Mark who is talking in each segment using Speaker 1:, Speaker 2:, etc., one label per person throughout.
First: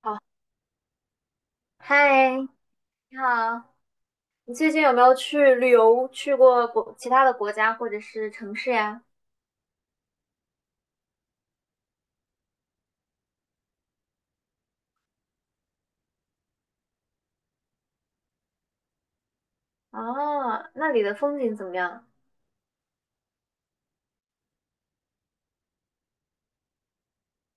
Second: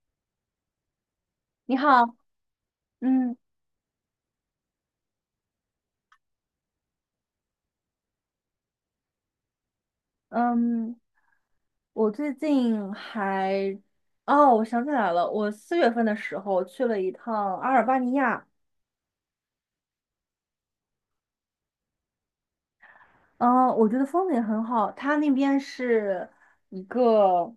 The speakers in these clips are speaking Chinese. Speaker 1: 好，
Speaker 2: 你好，
Speaker 1: 嗨，你好。
Speaker 2: 嗯
Speaker 1: 你最近有没有去旅游，去过国其他的国家或者是城市呀？
Speaker 2: 嗯，我最近还，哦，我想起来了，我四月份的时候去了一趟阿尔巴尼亚。
Speaker 1: 啊，那里的风景怎么样？
Speaker 2: 嗯，我觉得风景很好，它那边是一个，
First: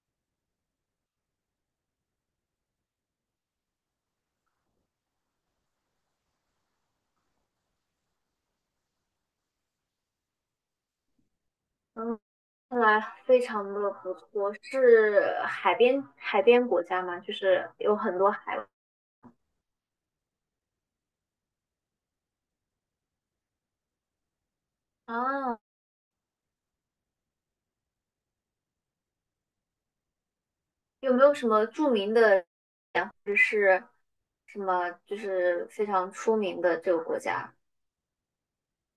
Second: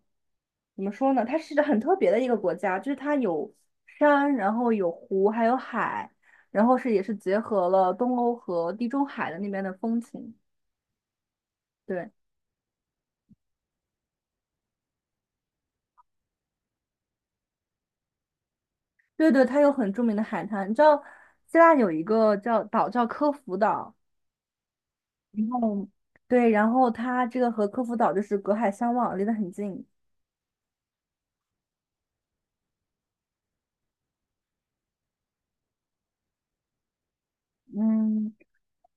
Speaker 2: 怎么说呢，它是一个很特别的一个国家，就是它有山，然后有湖，还有海，然后也是结合了东欧和地中海的那边的风情。对。
Speaker 1: 嗯，看来非常的不错，是海边国家吗？就是有很多海。
Speaker 2: 对对，它有很著名的海滩。你知道，希腊有一个叫科孚岛，然
Speaker 1: 啊，
Speaker 2: 后对，然后它这个和科孚岛就是隔海相望，离得很近。
Speaker 1: 有没有什么著名的，就是什么就是非常出名的这个国家？
Speaker 2: 嗯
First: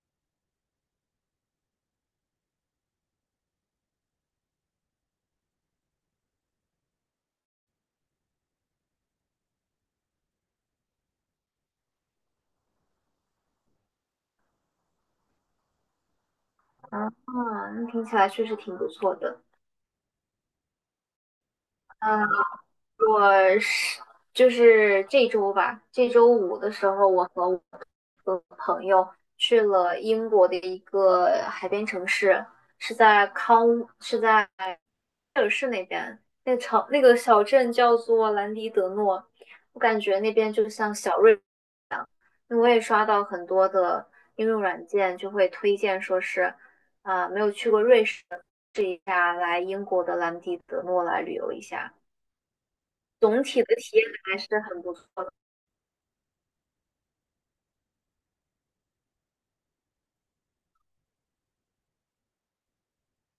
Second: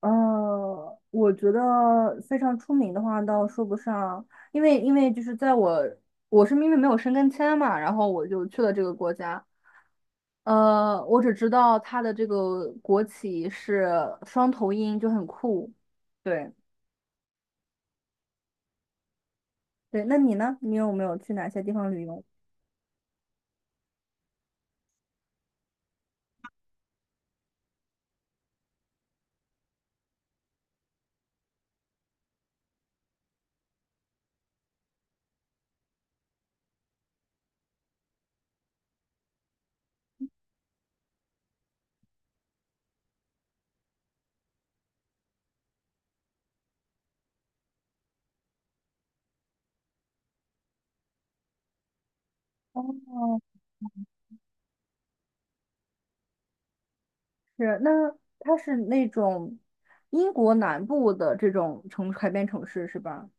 Speaker 2: 我觉得非常出名的话倒说不上，因为就是在我我是因为没有申根签嘛，然后我就去了这个国家。我只知道它的这个国旗是双头鹰，就很酷。对
Speaker 1: 啊，那听起来确实挺不错的。
Speaker 2: 对，那你呢？你有没有去哪些地方旅
Speaker 1: 啊，
Speaker 2: 游？
Speaker 1: 我是这周吧，这周五的时候，我和我的朋友去了英国的一个海边城市，是在康，是在那个城那个小镇叫做兰迪德诺。我感觉那边就像小瑞，因为我也刷到很多的应用软件就会推荐说是啊、没有去过瑞士，的，试一下来英国的兰迪德诺来旅游一下，
Speaker 2: 哦，
Speaker 1: 总体的体验还是很不错。
Speaker 2: 是，那它是那种英国南部的这种海边城市是吧？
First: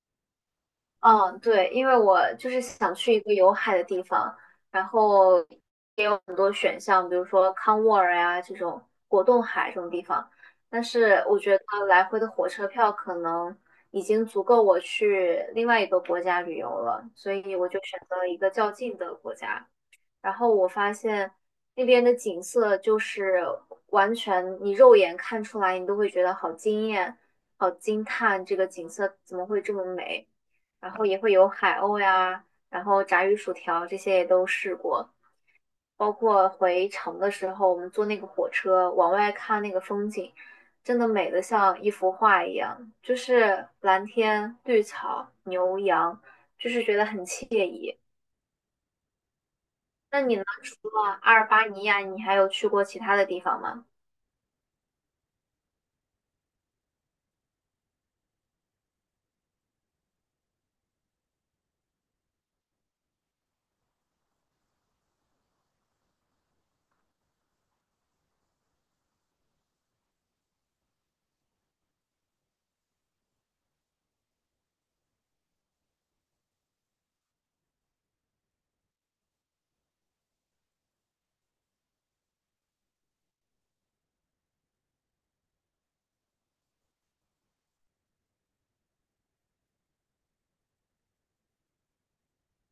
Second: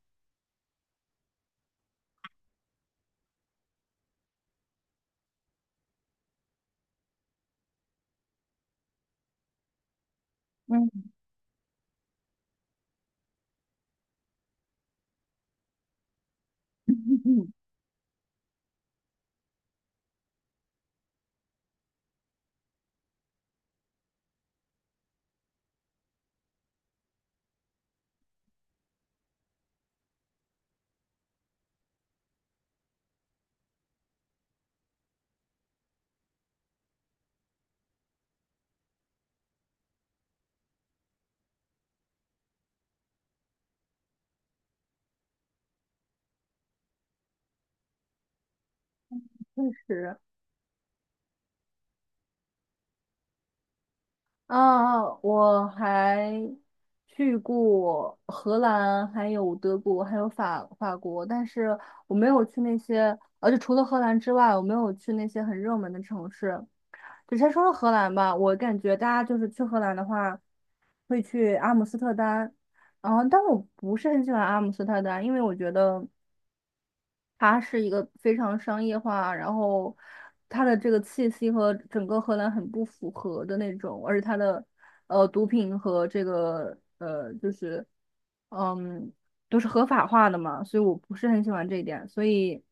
Speaker 1: 嗯，对，因为我就是想去一个有海的地方，然后也有很多选项，比如说康沃尔呀、这种果冻海这种地方，但
Speaker 2: 嗯
Speaker 1: 是我觉得来回的火车票可能已经足够我去另外一个国家旅游了，所
Speaker 2: 嗯
Speaker 1: 以我就选择了一个较近的国家。然后我发现那边的景色就是完全你肉眼看出来，你都会觉得好惊艳、好惊叹，这个景色怎么会这么美？然后也会有海鸥呀，然后炸鱼薯条这些也都试过，包括回城的时候，我们坐那个火车往外看那个风景，真的美得像一幅画一样，就是蓝天、绿草、牛羊，就是觉得很惬意。
Speaker 2: 嗯，确实。
Speaker 1: 那你呢？除了阿尔巴尼亚，你还有去过其他的地方吗？
Speaker 2: 啊，我还去过荷兰，还有德国，还有法国，但是我没有去那些，而且除了荷兰之外，我没有去那些很热门的城市。就先说说荷兰吧，我感觉大家就是去荷兰的话，会去阿姆斯特丹，然后但我不是很喜欢阿姆斯特丹，因为我觉得，它是一个非常商业化，然后它的这个气息和整个荷兰很不符合的那种，而且它的毒品和这个就是嗯都是合法化的嘛，所以我不是很喜欢这一点，所以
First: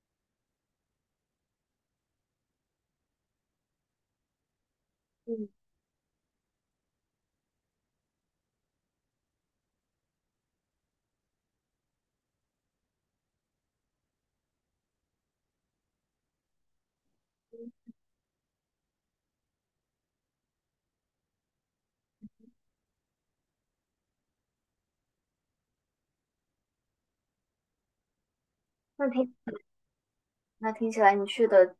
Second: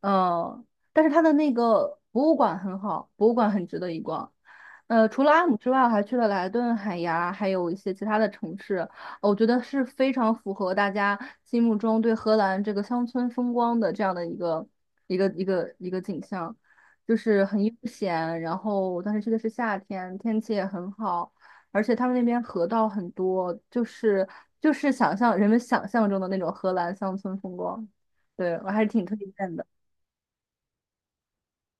Speaker 2: 呃，但是它的那个博物馆很好，博物馆很值得一逛。除了阿
Speaker 1: 嗯，
Speaker 2: 姆之外，我还去了莱顿、海牙，还有一些其他的城市，我觉得是非常符合大家心目中对荷兰这个乡村风光的这样的一个景象，就是很悠闲。然后我当时去的是夏天，天气也很好，而且他们那边河道很多，就是人们想象中的那种荷兰乡村风光。对，我还是挺
Speaker 1: 那
Speaker 2: 推
Speaker 1: 听
Speaker 2: 荐的。
Speaker 1: 那听起来你去的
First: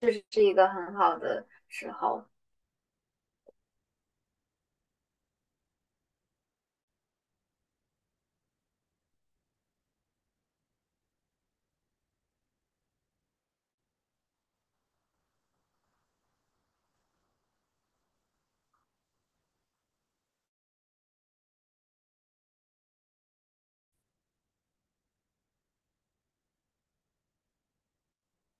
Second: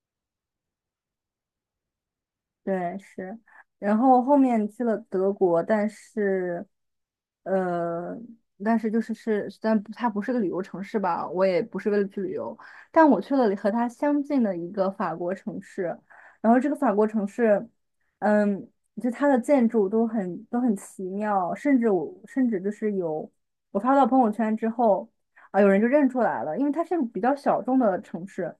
Speaker 1: 确实是一个很好的时候。
Speaker 2: 对，是，然后后面去了德国，但是，呃，但是就是是，但不它不是个旅游城市吧？我也不是为了去旅游，但我去了和它相近的一个法国城市，然后这个法国城市，嗯，就它的建筑都很奇妙，甚至我甚至就是有我发到朋友圈之后，啊，有人就认出来了，因为它是个比较小众的城市，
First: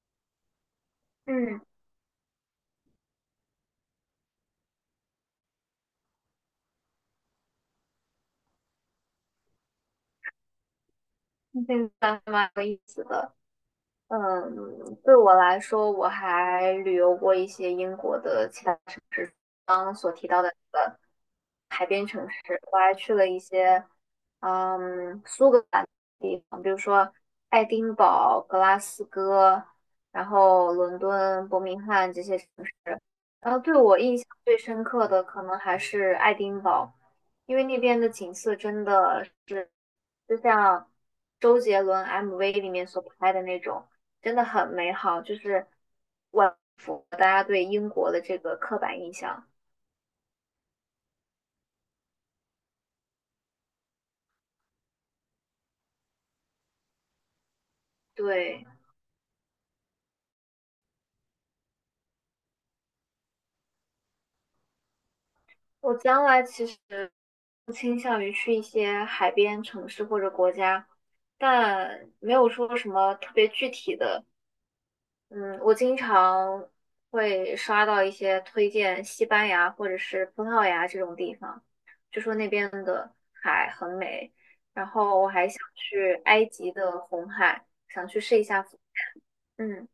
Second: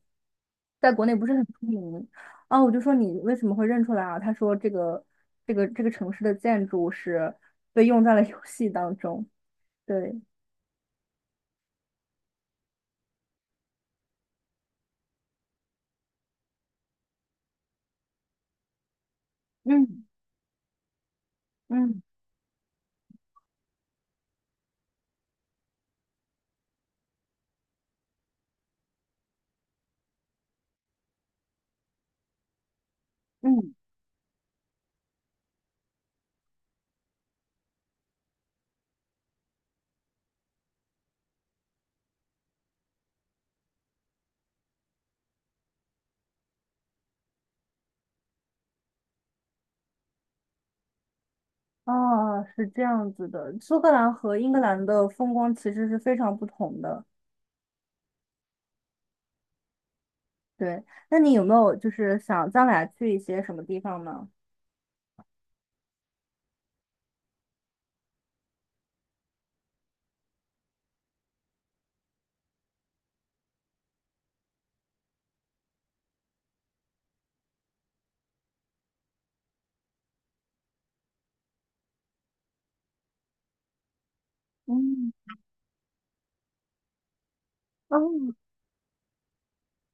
Speaker 2: 在国内不是很
Speaker 1: 嗯，
Speaker 2: 出名。啊，我就说你为什么会认出来啊？他说这个城市的建筑是被用在了游戏当中。对，
Speaker 1: 现在蛮有意思。嗯，对我来说，我还旅游过一些英国的其他刚刚
Speaker 2: 嗯
Speaker 1: 所提到的海
Speaker 2: 嗯
Speaker 1: 边城市。我还去了一些嗯苏格兰的地方，比如说爱丁堡、格拉斯哥，然后伦敦、伯明翰这些城市。然后
Speaker 2: 嗯，
Speaker 1: 对我印象最深刻的可能还是爱丁堡，因为那边的景色真的是就像周杰伦 MV 里面所拍的那种，真的很美好，就是万复大家对英国的这个刻板印象。
Speaker 2: 啊是这样子的。苏格兰和英格兰的风光其实是非常不同的。
Speaker 1: 对，
Speaker 2: 对，那你有没有就是想将来去一些什么地方呢？
Speaker 1: 我将来其实倾向于去一些海边城市或者国家，但没有说什么特别具体的。嗯，我经常会刷到一些推荐西班牙或者是葡萄牙这种地方，就说那边的海很美。然
Speaker 2: 嗯，
Speaker 1: 后我还想去埃及的红海，想去
Speaker 2: 哦，
Speaker 1: 试一下浮。嗯。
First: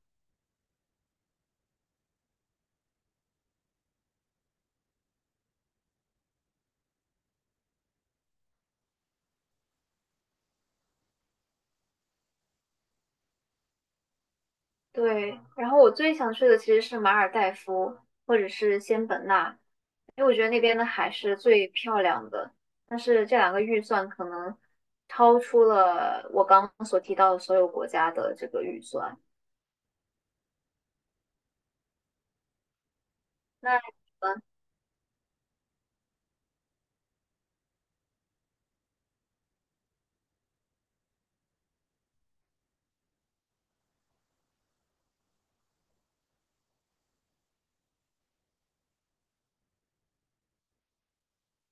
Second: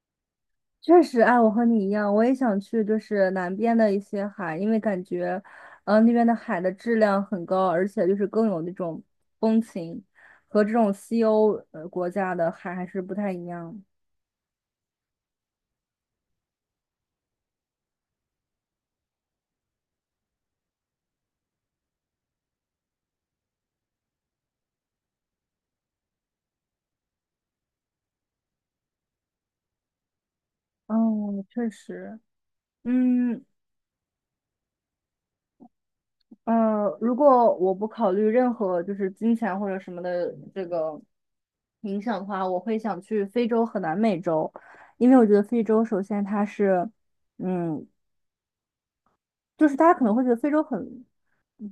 Speaker 2: 确实，哎，我和你一样，我也想去，就是南边的一些海，因为感觉，那边的海的质量很高，而且就是更有那种风情，和这种西欧国家的海还是不太一样。
Speaker 1: 对，然后我最想去的其实是马尔代夫或者是仙本那，因为我觉得那边的海是最漂亮的。但是这两个预算可能超出了我刚刚所提到的所有国家的这个预算。
Speaker 2: 嗯，确实，嗯
Speaker 1: 那
Speaker 2: 如果我不考虑任何就是金钱或者什么的这个影响的话，我会想去非洲和南美洲，因为我觉得非洲首先它是。嗯，就是大家可能会觉得非洲很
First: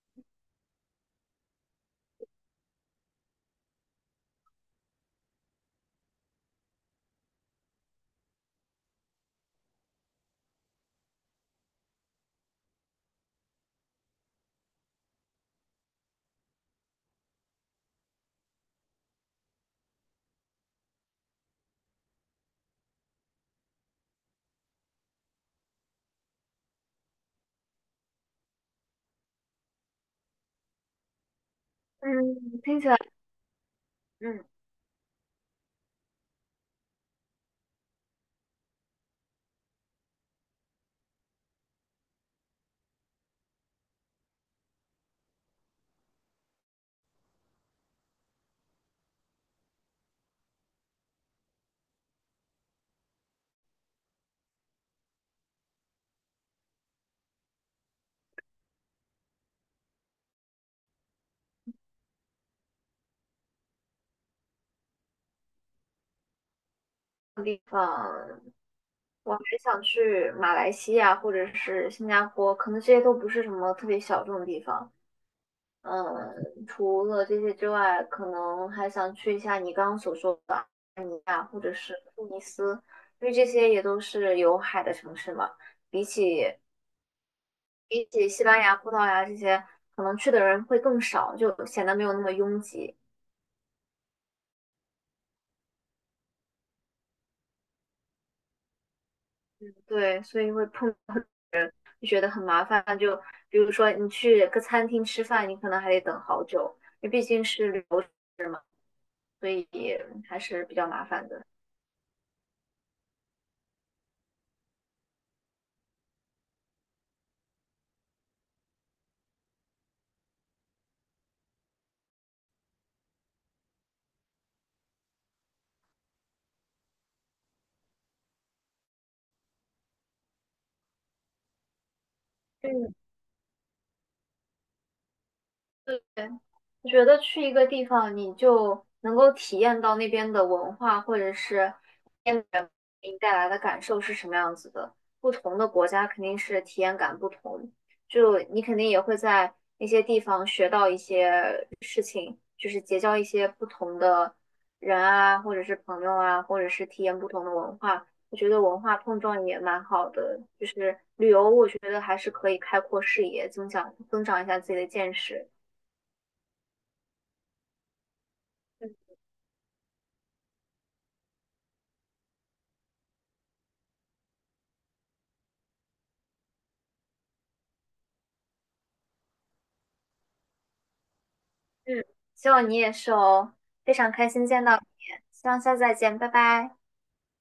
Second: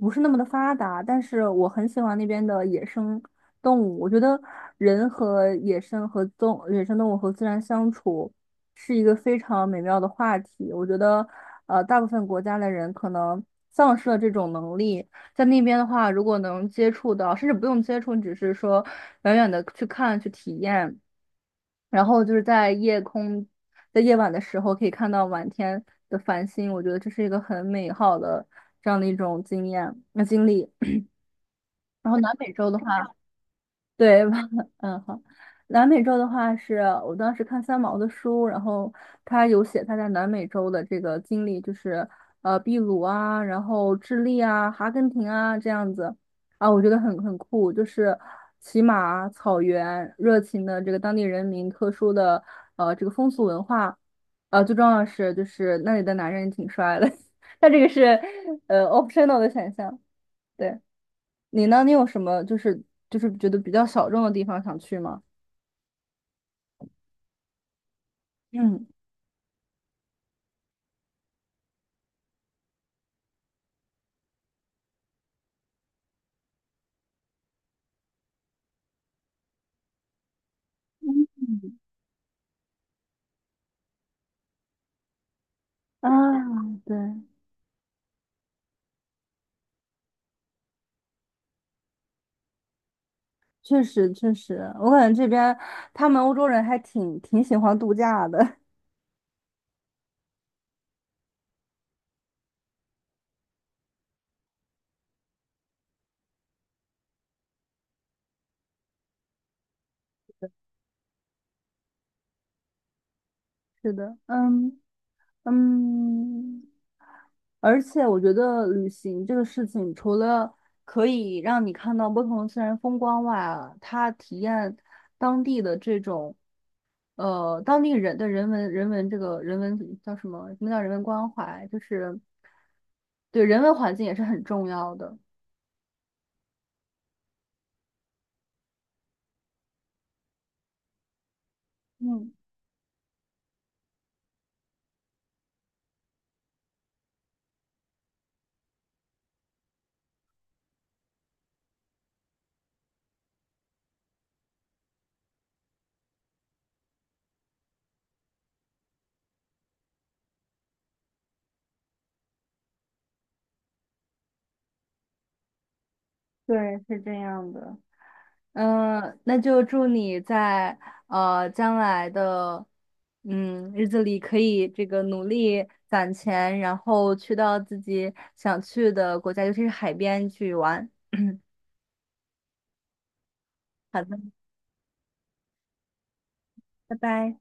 Speaker 2: 不是那么的发达，但是我很喜欢那边的野生动物。我觉得人和野生动物和自然相处是一个非常美妙的话题。我觉得，大部分国家的人可能丧失了这种能力，在那边的话，如果能接触到，甚至不用接触，你只是说远远的去看去体验。然后就是在夜晚的时候可以看到满天的繁星，我觉得这是一个很美好的这样的一种经验、经历。
Speaker 1: 嗯，
Speaker 2: 然后南美
Speaker 1: 嗯
Speaker 2: 洲的
Speaker 1: 听起来
Speaker 2: 话，对，
Speaker 1: 嗯，
Speaker 2: 嗯，好。南美洲的话是我当时看三毛的书，然后他有写他在南美洲的这个经历，就是秘鲁啊，然后智利啊、阿根廷啊这样子啊，我觉得很酷，就是骑马、草原、热情的这个当地人民特殊的这个风俗文化，最重要的是就是那里的男人挺帅的，他这个是optional 的选项，对。你呢？你有什么就是觉得比较小众的地方想去吗？
Speaker 1: 地方，
Speaker 2: 嗯。
Speaker 1: 我还想去马来西亚或者是新加坡，可能这些都不是什么特别小众的地方。嗯，除了这些之外，可能还想去一下你刚刚所说的安尼亚或者是突尼斯，因为这些也都是有海的城市嘛。比
Speaker 2: 啊，
Speaker 1: 起
Speaker 2: 对，
Speaker 1: 比起西班牙、葡萄牙这些，可能去的人会更少，就显得没有那么拥挤。
Speaker 2: 确实确实，我感觉这边他们欧洲人还挺喜欢度假的。
Speaker 1: 对，所以会碰，就觉得很麻烦。就比如说你去个餐厅吃饭，你可能还得等好久，因为毕竟是旅游城市嘛，所以还是比较麻烦的。
Speaker 2: 是的，嗯，而且我觉得旅行这个事情，除了可以让你看到不同的自然风光外啊，它体验当地的这种当地人的人文这个人文叫什么？什么叫人文关怀？就是
Speaker 1: 嗯，
Speaker 2: 对人文环境也是很重要的。
Speaker 1: 对，我觉得去一个地方，你就能够体验到那边的文化，或者是
Speaker 2: 嗯，
Speaker 1: 那边的人给你带来的感受是什么样子的。不同的国家肯定是体验感不同，就你肯定也会在那些地方学到一些，就是结交一些不同的人啊，或者是朋友啊，或者是体验不同的文化。我觉得文化碰撞也蛮好的，就是旅游，我觉得还是可以开阔视野，增长一下自己的见识。
Speaker 2: 对，是这样的。那就祝你在将来的日子里可以这个努力攒钱，然后去到自己想去的国家，尤其是海边去玩。
Speaker 1: 嗯，希望你也是哦，非
Speaker 2: 好
Speaker 1: 常
Speaker 2: 的，
Speaker 1: 开心见到你，希望下次再见，拜拜。
Speaker 2: 拜拜。